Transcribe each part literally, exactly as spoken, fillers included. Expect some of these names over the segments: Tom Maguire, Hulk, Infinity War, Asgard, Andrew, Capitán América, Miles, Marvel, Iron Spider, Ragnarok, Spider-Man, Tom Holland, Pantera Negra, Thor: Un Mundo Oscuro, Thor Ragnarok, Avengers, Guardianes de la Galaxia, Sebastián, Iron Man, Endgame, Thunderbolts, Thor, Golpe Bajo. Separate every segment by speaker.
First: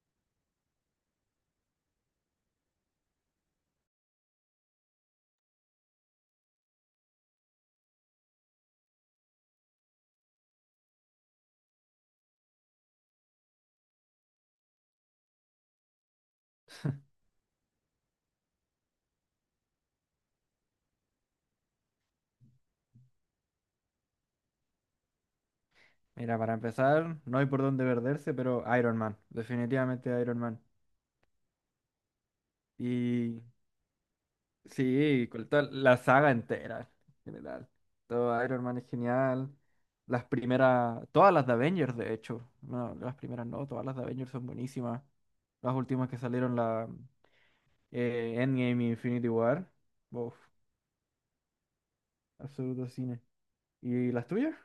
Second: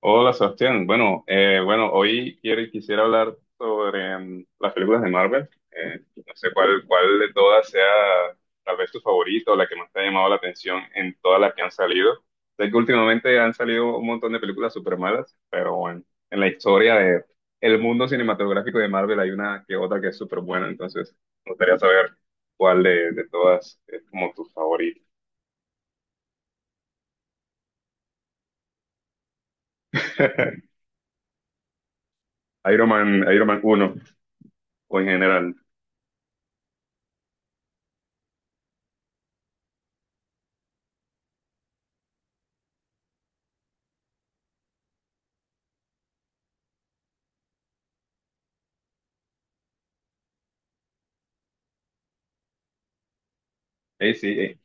Speaker 1: Hola Sebastián, bueno, eh, bueno, hoy quiero, quisiera hablar sobre mm, las películas de Marvel. Eh, no sé cuál, cuál de todas sea tal vez tu favorito o la que más te ha llamado la atención en todas las que han salido. Sé que últimamente han salido un montón de películas súper malas, pero bueno, en la historia de el mundo cinematográfico de Marvel hay una que otra que es súper buena, entonces me gustaría saber cuál de, de todas es como tu favorito.
Speaker 2: Mira, para empezar, no hay por dónde perderse, pero Iron Man, definitivamente Iron Man.
Speaker 1: Iron Man,
Speaker 2: Y
Speaker 1: Iron Man uno o en
Speaker 2: sí, con
Speaker 1: general.
Speaker 2: toda la saga entera, en general. Todo Iron Man es genial. Las primeras, todas las de Avengers, de hecho. No, las primeras no, todas las de Avengers son buenísimas. Las últimas que salieron, la eh, Endgame y Infinity War. Uf, absoluto cine. ¿Y
Speaker 1: Eh,
Speaker 2: las
Speaker 1: sí,
Speaker 2: tuyas?
Speaker 1: eh,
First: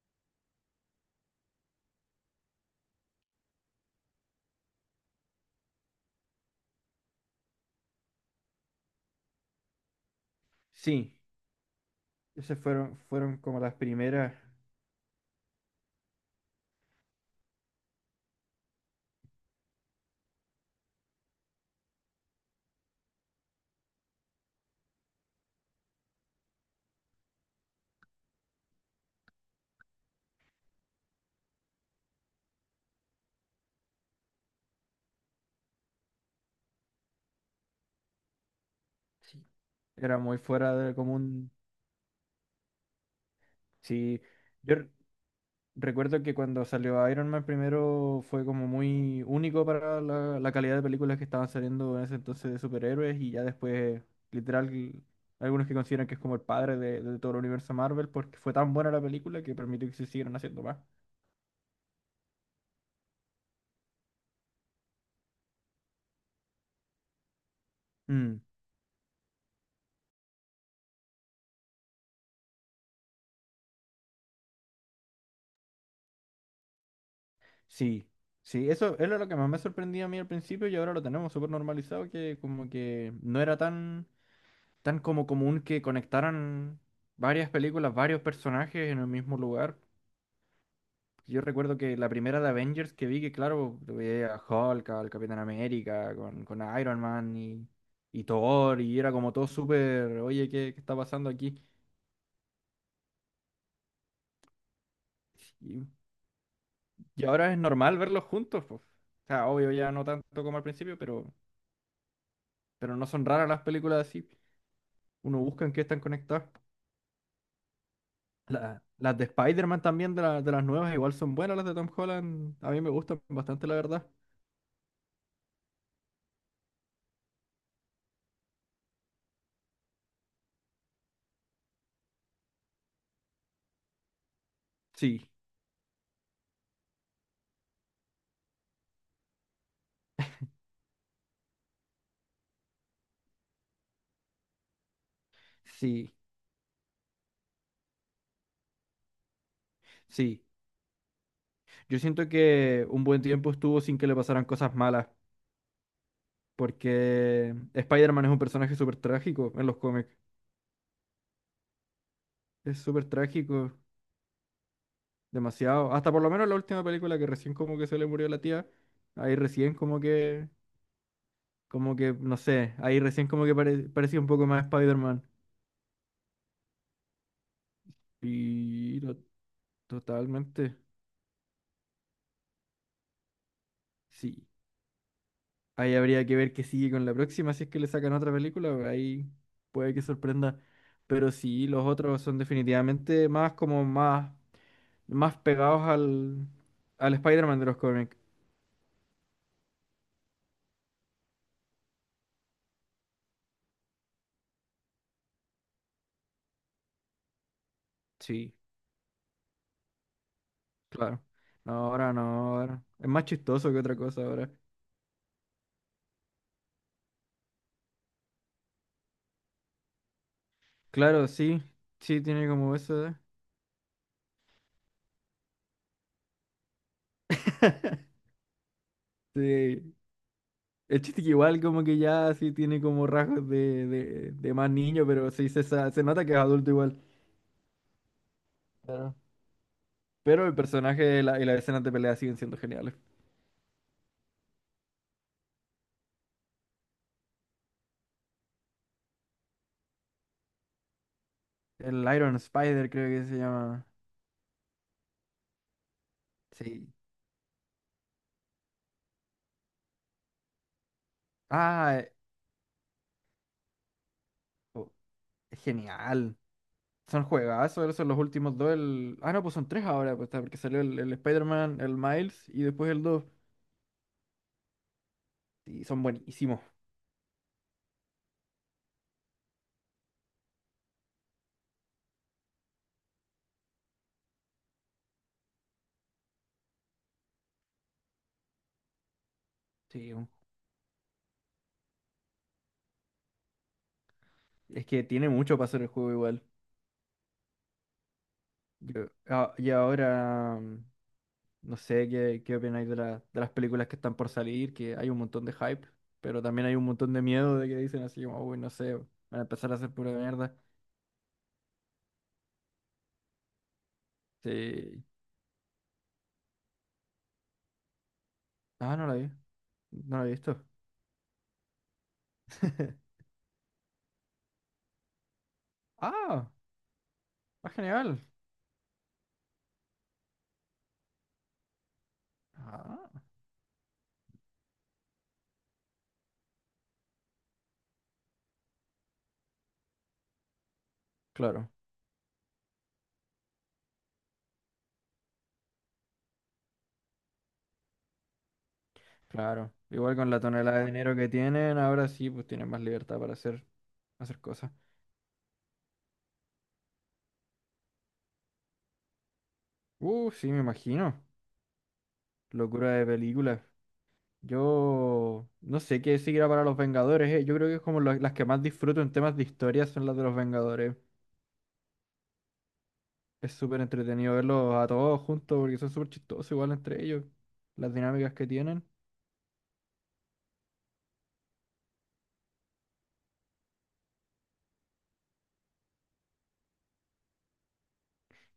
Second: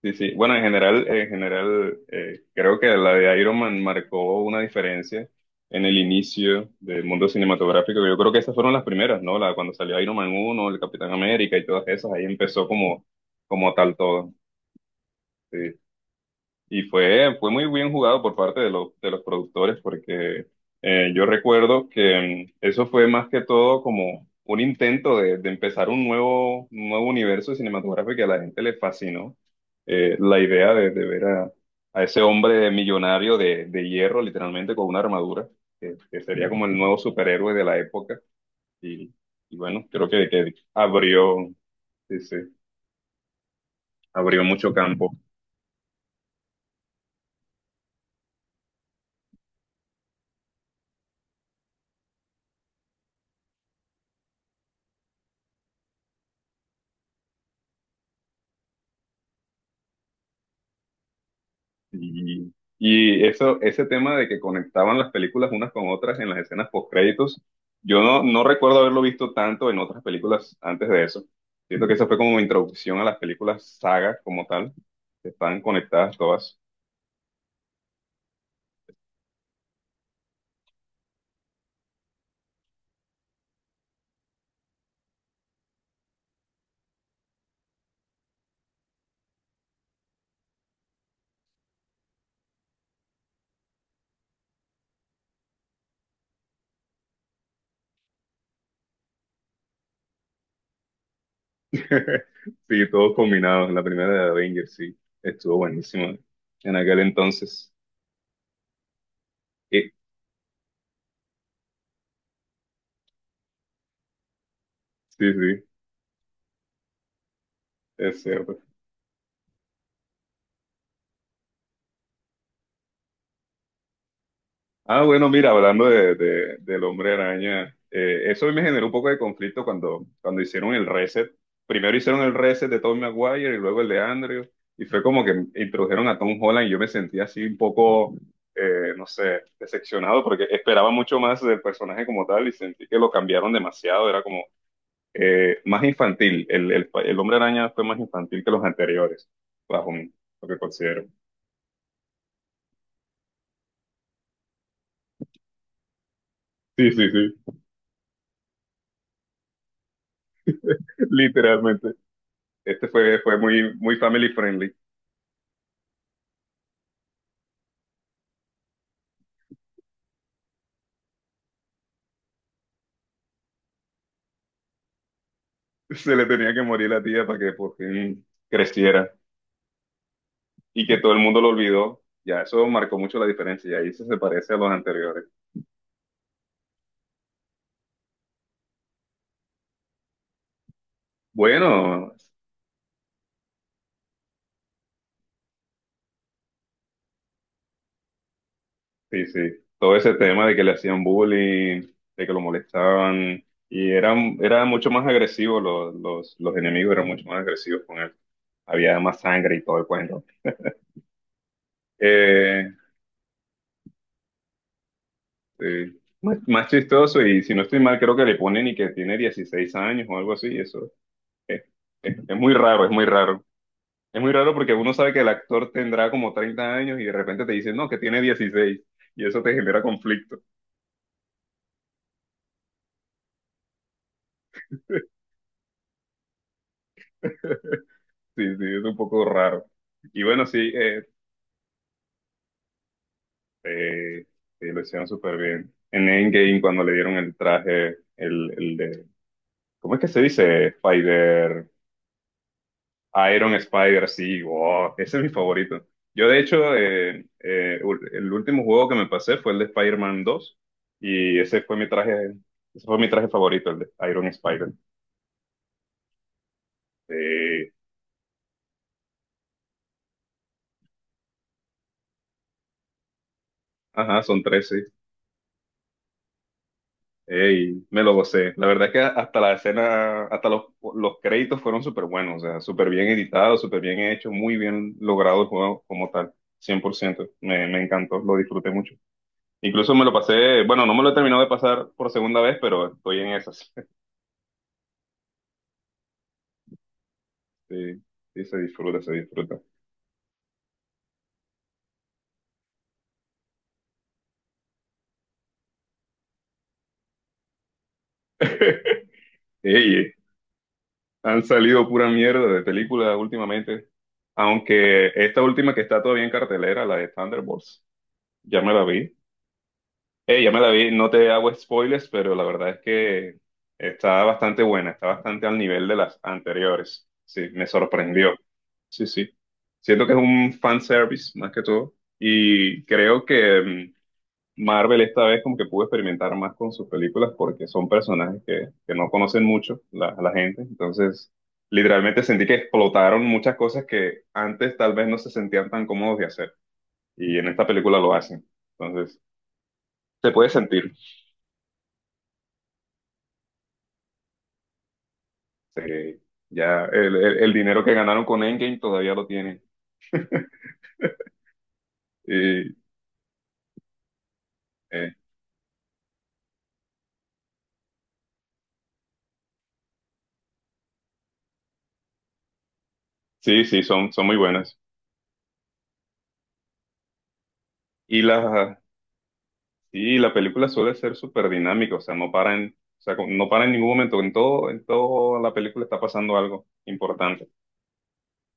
Speaker 1: sí, sí. Bueno, en general, en general, eh, creo que la de Iron Man marcó una diferencia en el inicio del mundo cinematográfico. Yo creo que esas fueron las primeras, ¿no? La, cuando salió Iron Man uno, el Capitán
Speaker 2: Sí,
Speaker 1: América y todas esas, ahí
Speaker 2: esas
Speaker 1: empezó
Speaker 2: fueron,
Speaker 1: como,
Speaker 2: fueron como
Speaker 1: como
Speaker 2: las
Speaker 1: tal todo.
Speaker 2: primeras.
Speaker 1: Sí. Y fue, fue muy bien jugado por parte de los, de los productores porque eh, yo recuerdo que mm, eso fue más que todo como un intento de, de empezar un nuevo, un nuevo universo cinematográfico que a la gente le fascinó. Eh, la idea de, de ver a, a ese hombre millonario de, de hierro, literalmente con una armadura, que, que sería como el nuevo superhéroe de la época. Y, y bueno, creo
Speaker 2: Era
Speaker 1: que,
Speaker 2: muy
Speaker 1: que
Speaker 2: fuera del
Speaker 1: abrió,
Speaker 2: común.
Speaker 1: sí, sí,
Speaker 2: Sí.
Speaker 1: abrió mucho
Speaker 2: Yo,
Speaker 1: campo.
Speaker 2: recuerdo que cuando salió Iron Man primero fue como muy único para la, la calidad de películas que estaban saliendo en ese entonces de superhéroes y ya después, literal, algunos que consideran que es como el padre de, de todo el universo Marvel porque fue tan buena la película que permitió que se siguieran haciendo más.
Speaker 1: Y, y eso, ese tema de que conectaban las películas unas con otras en las escenas postcréditos, yo no,
Speaker 2: Mm,
Speaker 1: no recuerdo haberlo visto tanto en otras películas antes de eso. Siento que esa fue como mi introducción a las películas saga como tal, que están conectadas todas.
Speaker 2: sí, sí, eso era lo que más me sorprendía a mí al principio y ahora lo tenemos súper normalizado que como que no era tan, tan como común que conectaran varias películas, varios personajes en el mismo lugar. Yo recuerdo que la primera de Avengers que vi, que claro, lo veía a Hulk, al Capitán América, con, con Iron Man y, y Thor, y era como todo súper, oye, ¿qué, qué está pasando aquí?
Speaker 1: Sí, todos combinados. La primera de Avengers, sí, estuvo
Speaker 2: Y,
Speaker 1: buenísima en aquel
Speaker 2: y ahora es
Speaker 1: entonces.
Speaker 2: normal verlos juntos, pues. O sea, obvio
Speaker 1: Eh,
Speaker 2: ya no tanto como al principio, pero, pero no son raras las películas así.
Speaker 1: Sí,
Speaker 2: Uno
Speaker 1: sí,
Speaker 2: busca en qué están conectadas.
Speaker 1: es cierto.
Speaker 2: La- las de Spider-Man también, de, la- de las nuevas, igual son buenas las de Tom Holland. A mí me gustan bastante, la verdad.
Speaker 1: Ah, bueno, mira, hablando de, de- del hombre araña, eh, eso me generó un poco de conflicto cuando, cuando hicieron el reset. Primero hicieron el reset de Tom Maguire y luego el de Andrew, y fue como
Speaker 2: Sí,
Speaker 1: que introdujeron a Tom Holland y yo me sentí así un poco, eh, no sé, decepcionado porque esperaba mucho más del personaje como tal y sentí que lo cambiaron demasiado, era como eh, más
Speaker 2: sí,
Speaker 1: infantil, el, el, el hombre araña fue más infantil que los anteriores, bajo mi-
Speaker 2: sí.
Speaker 1: lo que considero.
Speaker 2: Yo siento que un buen tiempo estuvo sin que le pasaran cosas malas,
Speaker 1: Sí, sí, sí,
Speaker 2: porque Spider-Man es un personaje súper trágico en los cómics.
Speaker 1: literalmente.
Speaker 2: Es
Speaker 1: Este
Speaker 2: súper
Speaker 1: fue, fue
Speaker 2: trágico,
Speaker 1: muy, muy family friendly.
Speaker 2: demasiado. Hasta por lo menos la última película que recién como que se le murió la tía, ahí recién como que, como que, no sé, ahí recién como que pare- parecía un poco más Spider-Man.
Speaker 1: Se le tenía que morir la tía para que por fin
Speaker 2: Y
Speaker 1: creciera
Speaker 2: no- Totalmente,
Speaker 1: y que todo el mundo lo olvidó. Ya, eso marcó mucho la diferencia y ahí se, se
Speaker 2: sí.
Speaker 1: parece a los anteriores.
Speaker 2: Ahí habría que ver qué sigue con la próxima, si es que le sacan otra película, pues ahí puede que sorprenda. Pero sí, los
Speaker 1: Bueno,
Speaker 2: otros son definitivamente más como más, más pegados al, al Spider-Man de los cómics.
Speaker 1: sí, sí. Todo ese tema de que le hacían bullying, de que lo molestaban y eran, era mucho más agresivos los, los, los enemigos, eran mucho más agresivos con él.
Speaker 2: Sí,
Speaker 1: Había más sangre y todo el cuento.
Speaker 2: claro. No, ahora no,
Speaker 1: Eh,
Speaker 2: ahora. Es más chistoso que otra cosa ahora.
Speaker 1: sí. Más, más chistoso y si no estoy mal, creo que le ponen y que tiene dieciséis años o algo así, eso.
Speaker 2: Claro, sí.
Speaker 1: Es, es-
Speaker 2: Sí,
Speaker 1: es
Speaker 2: tiene
Speaker 1: muy
Speaker 2: como
Speaker 1: raro, es
Speaker 2: eso.
Speaker 1: muy raro. Es muy raro porque uno sabe que el actor tendrá como treinta años y de repente te dicen, no, que tiene dieciséis. Y eso te genera
Speaker 2: Sí.
Speaker 1: conflicto.
Speaker 2: El chiste que igual como que ya sí tiene como rasgos de, de, de más niño, pero sí se, sa- se nota que es adulto igual.
Speaker 1: Sí, sí, es un
Speaker 2: Claro.
Speaker 1: poco raro. Y bueno,
Speaker 2: Pero el
Speaker 1: sí, eh,
Speaker 2: personaje y la, y las escenas de pelea siguen siendo geniales.
Speaker 1: eh, sí, lo hicieron súper bien. En Endgame, cuando le dieron el traje, el, el de, ¿cómo es que se dice? Spider.
Speaker 2: El Iron Spider creo que se
Speaker 1: Iron
Speaker 2: llama.
Speaker 1: Spider, sí, wow, ese es mi favorito. Yo, de hecho,
Speaker 2: Sí.
Speaker 1: eh, eh, ul- el último juego que me pasé fue el de Spider-Man dos y ese fue mi
Speaker 2: Ah, eh,
Speaker 1: traje, ese fue mi traje favorito, el de Iron Spider.
Speaker 2: oh, es genial. Son
Speaker 1: Eh,
Speaker 2: juegazos, esos son los últimos dos. el- Ah, no, pues son tres ahora, pues, está, porque salió el, el Spider-Man, el Miles y después el dos.
Speaker 1: ajá, son trece.
Speaker 2: Y son buenísimos.
Speaker 1: Y me lo gocé. La verdad es que hasta la escena, hasta los, los créditos fueron súper buenos, o sea, súper bien editados, súper bien hechos, muy bien logrado el juego como tal, cien por ciento. Me, me encantó, lo disfruté mucho. Incluso me lo
Speaker 2: Sí, un-
Speaker 1: pasé, bueno, no me lo he terminado de pasar por segunda vez, pero estoy en esas.
Speaker 2: es que tiene mucho para hacer el juego igual.
Speaker 1: Sí, sí se disfruta,
Speaker 2: Yo-
Speaker 1: se
Speaker 2: ah,
Speaker 1: disfruta.
Speaker 2: y ahora, mm, no sé qué, qué opináis de, la- de las películas que están por salir, que hay un montón de hype, pero también hay un montón de miedo de que dicen así, como, uy, no sé, van a empezar a hacer pura
Speaker 1: Ey,
Speaker 2: mierda.
Speaker 1: han salido pura mierda de películas últimamente,
Speaker 2: Sí.
Speaker 1: aunque esta última que está todavía en cartelera, la de Thunderbolts, ya me la
Speaker 2: Ah, no la
Speaker 1: vi.
Speaker 2: vi, no la he
Speaker 1: Eh, ya me
Speaker 2: visto.
Speaker 1: la vi, no te hago spoilers, pero la verdad es que está bastante buena, está bastante al nivel de las
Speaker 2: Ah,
Speaker 1: anteriores. Sí, me
Speaker 2: ah, genial.
Speaker 1: sorprendió. Sí, sí. Siento que es un fan service más que todo y
Speaker 2: Ah,
Speaker 1: creo que mm, Marvel esta vez como que pudo experimentar más con sus películas porque son personajes que, que no conocen mucho la, la gente. Entonces,
Speaker 2: claro.
Speaker 1: literalmente sentí que explotaron muchas cosas que antes tal vez no se sentían tan cómodos de hacer. Y en esta película lo hacen. Entonces,
Speaker 2: Claro. Igual con
Speaker 1: se
Speaker 2: la
Speaker 1: puede
Speaker 2: tonelada
Speaker 1: sentir.
Speaker 2: de dinero que tienen, ahora sí, pues tienen más libertad para hacer, hacer cosas.
Speaker 1: Se- ya el, el- el dinero que ganaron con Endgame todavía lo tienen.
Speaker 2: Uh, sí, me imagino.
Speaker 1: Y,
Speaker 2: Locura de película.
Speaker 1: eh,
Speaker 2: Yo no sé qué seguirá para los Vengadores, eh. Yo creo que es como la- las que más disfruto en temas de historia son las de los Vengadores. Es
Speaker 1: sí,
Speaker 2: súper
Speaker 1: sí, son, son
Speaker 2: entretenido
Speaker 1: muy
Speaker 2: verlos
Speaker 1: buenas.
Speaker 2: a todos juntos porque son súper chistosos igual entre ellos. Las
Speaker 1: Y
Speaker 2: dinámicas que
Speaker 1: las,
Speaker 2: tienen.
Speaker 1: Sí, la película suele ser súper dinámica, o sea, no para en, o sea, como- no para en ningún momento, en todo, en toda la película está pasando algo importante.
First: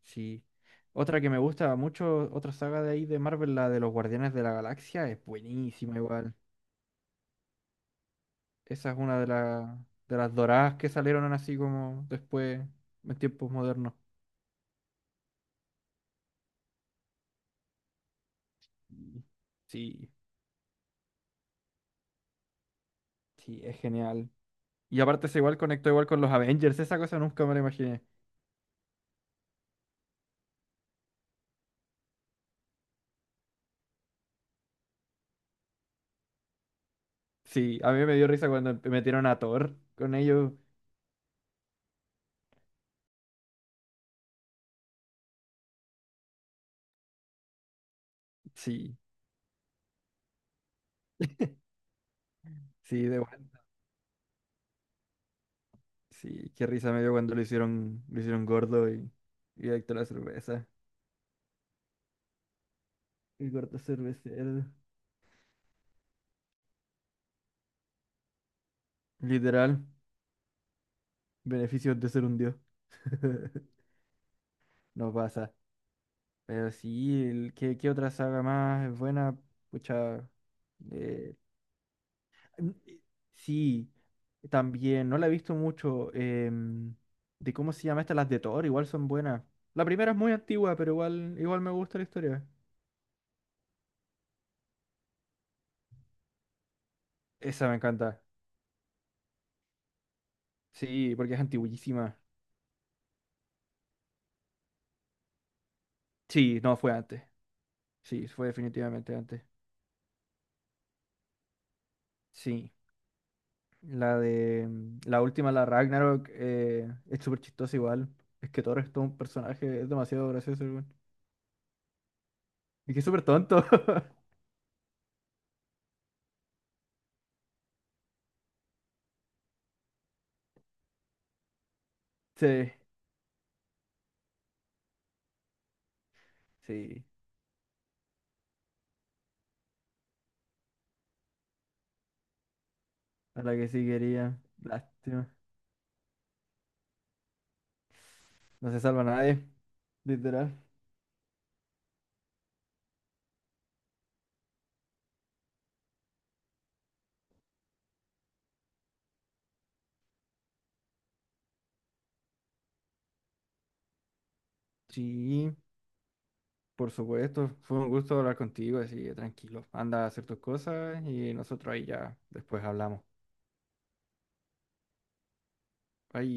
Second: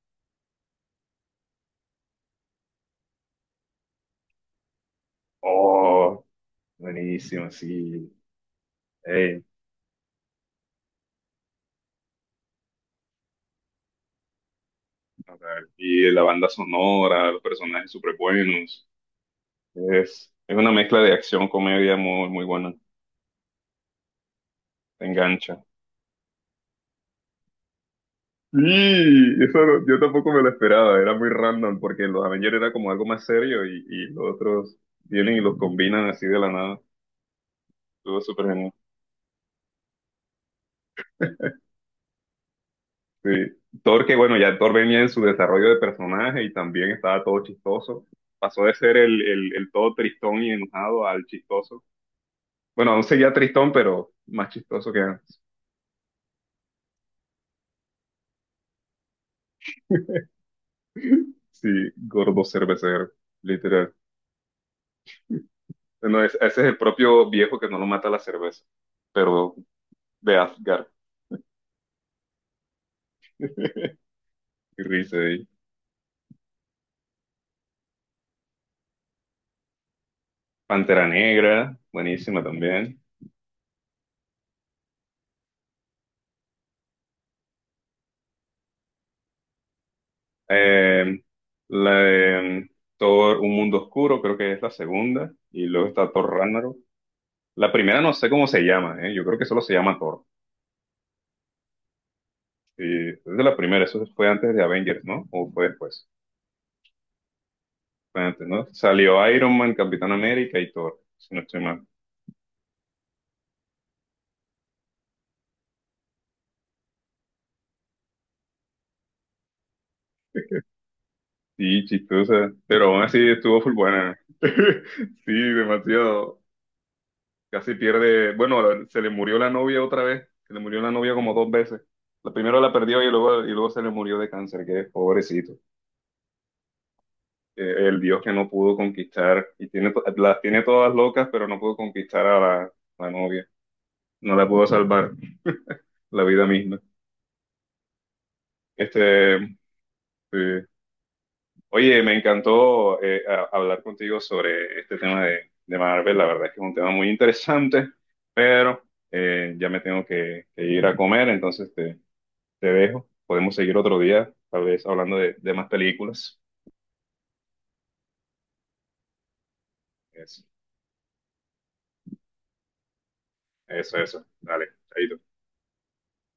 Speaker 2: Sí. Otra que me gusta mucho, otra saga de ahí de Marvel, la de los Guardianes de la Galaxia, es buenísima
Speaker 1: Oh,
Speaker 2: igual.
Speaker 1: buenísimo, sí.
Speaker 2: Esa es una de,
Speaker 1: Ey,
Speaker 2: la- de las doradas que salieron así como después, en tiempos modernos.
Speaker 1: o sea, y la banda sonora, los personajes súper buenos.
Speaker 2: Y sí,
Speaker 1: Es, es una mezcla de acción, comedia muy, muy buena,
Speaker 2: sí, es genial. Y
Speaker 1: te
Speaker 2: aparte se igual
Speaker 1: engancha.
Speaker 2: conectó igual con los Avengers, esa cosa nunca me la imaginé.
Speaker 1: Sí, eso no- yo tampoco me lo esperaba, era muy random, porque los Avengers era como algo más serio y, y los otros vienen y los combinan así de la nada.
Speaker 2: Sí, a mí me
Speaker 1: Estuvo
Speaker 2: dio
Speaker 1: súper
Speaker 2: risa
Speaker 1: genial.
Speaker 2: cuando metieron a Thor con ellos.
Speaker 1: Sí. Thor, que bueno, ya Thor venía en su desarrollo de personaje y también estaba todo chistoso. Pasó de ser
Speaker 2: Sí,
Speaker 1: el, el, el todo tristón y enojado al chistoso. Bueno, aún
Speaker 2: sí, de
Speaker 1: seguía
Speaker 2: bueno.
Speaker 1: tristón, pero más chistoso que antes.
Speaker 2: Sí, qué risa me dio cuando lo hicieron, lo hicieron gordo y, y adicto a la cerveza.
Speaker 1: Sí, gordo cervecero,
Speaker 2: El gordo
Speaker 1: literal.
Speaker 2: cervecero.
Speaker 1: Bueno, es- ese es el propio viejo que no lo mata la cerveza, pero
Speaker 2: Literal,
Speaker 1: de Asgard
Speaker 2: beneficios de ser un dios.
Speaker 1: y
Speaker 2: No
Speaker 1: risa ahí.
Speaker 2: pasa. Pero sí, el- ¿qué, qué otra saga más es buena? Pucha.
Speaker 1: Pantera
Speaker 2: eh,
Speaker 1: Negra, buenísima
Speaker 2: n-
Speaker 1: también.
Speaker 2: eh, sí, también. No la he visto mucho. Em, de cómo se llama esta, las de Thor, igual son buenas. La primera es muy antigua, pero
Speaker 1: Eh,
Speaker 2: igual, igual me
Speaker 1: la
Speaker 2: gusta la
Speaker 1: de,
Speaker 2: historia.
Speaker 1: mm, Thor, Un Mundo Oscuro, creo que es la segunda. Y luego está Thor Ragnarok.
Speaker 2: Esa
Speaker 1: La
Speaker 2: me
Speaker 1: primera no
Speaker 2: encanta.
Speaker 1: sé cómo se llama, ¿eh? Yo creo que solo se llama Thor.
Speaker 2: Sí, porque es antiguísima.
Speaker 1: Y es de la primera, eso fue antes de Avengers, ¿no? ¿O fue después?
Speaker 2: Sí, no, fue antes.
Speaker 1: Fue
Speaker 2: Sí,
Speaker 1: antes,
Speaker 2: fue
Speaker 1: ¿no?
Speaker 2: definitivamente
Speaker 1: Salió
Speaker 2: antes.
Speaker 1: Iron Man, Capitán América y Thor, si no estoy mal.
Speaker 2: Sí. La de. mm, La última, la Ragnarok, eh, es súper chistosa igual. Es que Thor es todo un personaje, es demasiado gracioso, weón.
Speaker 1: Sí, chistosa, pero
Speaker 2: Es que
Speaker 1: aún
Speaker 2: es
Speaker 1: así
Speaker 2: súper
Speaker 1: estuvo
Speaker 2: tonto.
Speaker 1: full buena. Sí, demasiado. Casi pierde, bueno, se le murió la novia otra vez, se le murió la novia como dos veces. La primero la
Speaker 2: Sí,
Speaker 1: perdió y luego, y luego se le murió de cáncer, que pobrecito.
Speaker 2: sí.
Speaker 1: Eh, el dios que no pudo conquistar y tiene, to- las tiene todas locas, pero no pudo conquistar a la, la
Speaker 2: A
Speaker 1: novia.
Speaker 2: la que sí
Speaker 1: No
Speaker 2: quería.
Speaker 1: la puedo salvar,
Speaker 2: Lástima.
Speaker 1: la vida misma.
Speaker 2: No se salva
Speaker 1: Este,
Speaker 2: nadie, literal.
Speaker 1: sí. Oye, me encantó eh, a- hablar contigo sobre este tema de, de Marvel, la verdad es que es un tema muy interesante, pero eh, ya me tengo que, que ir a comer, entonces te, te dejo. Podemos seguir otro día, tal vez hablando de, de
Speaker 2: Sí,
Speaker 1: más películas.
Speaker 2: por supuesto. Fue un gusto hablar contigo, así que tranquilo. Anda a hacer tus
Speaker 1: Eso,
Speaker 2: cosas y nosotros ahí ya después hablamos.
Speaker 1: eso, eso. Dale, chaito.
Speaker 2: Bye.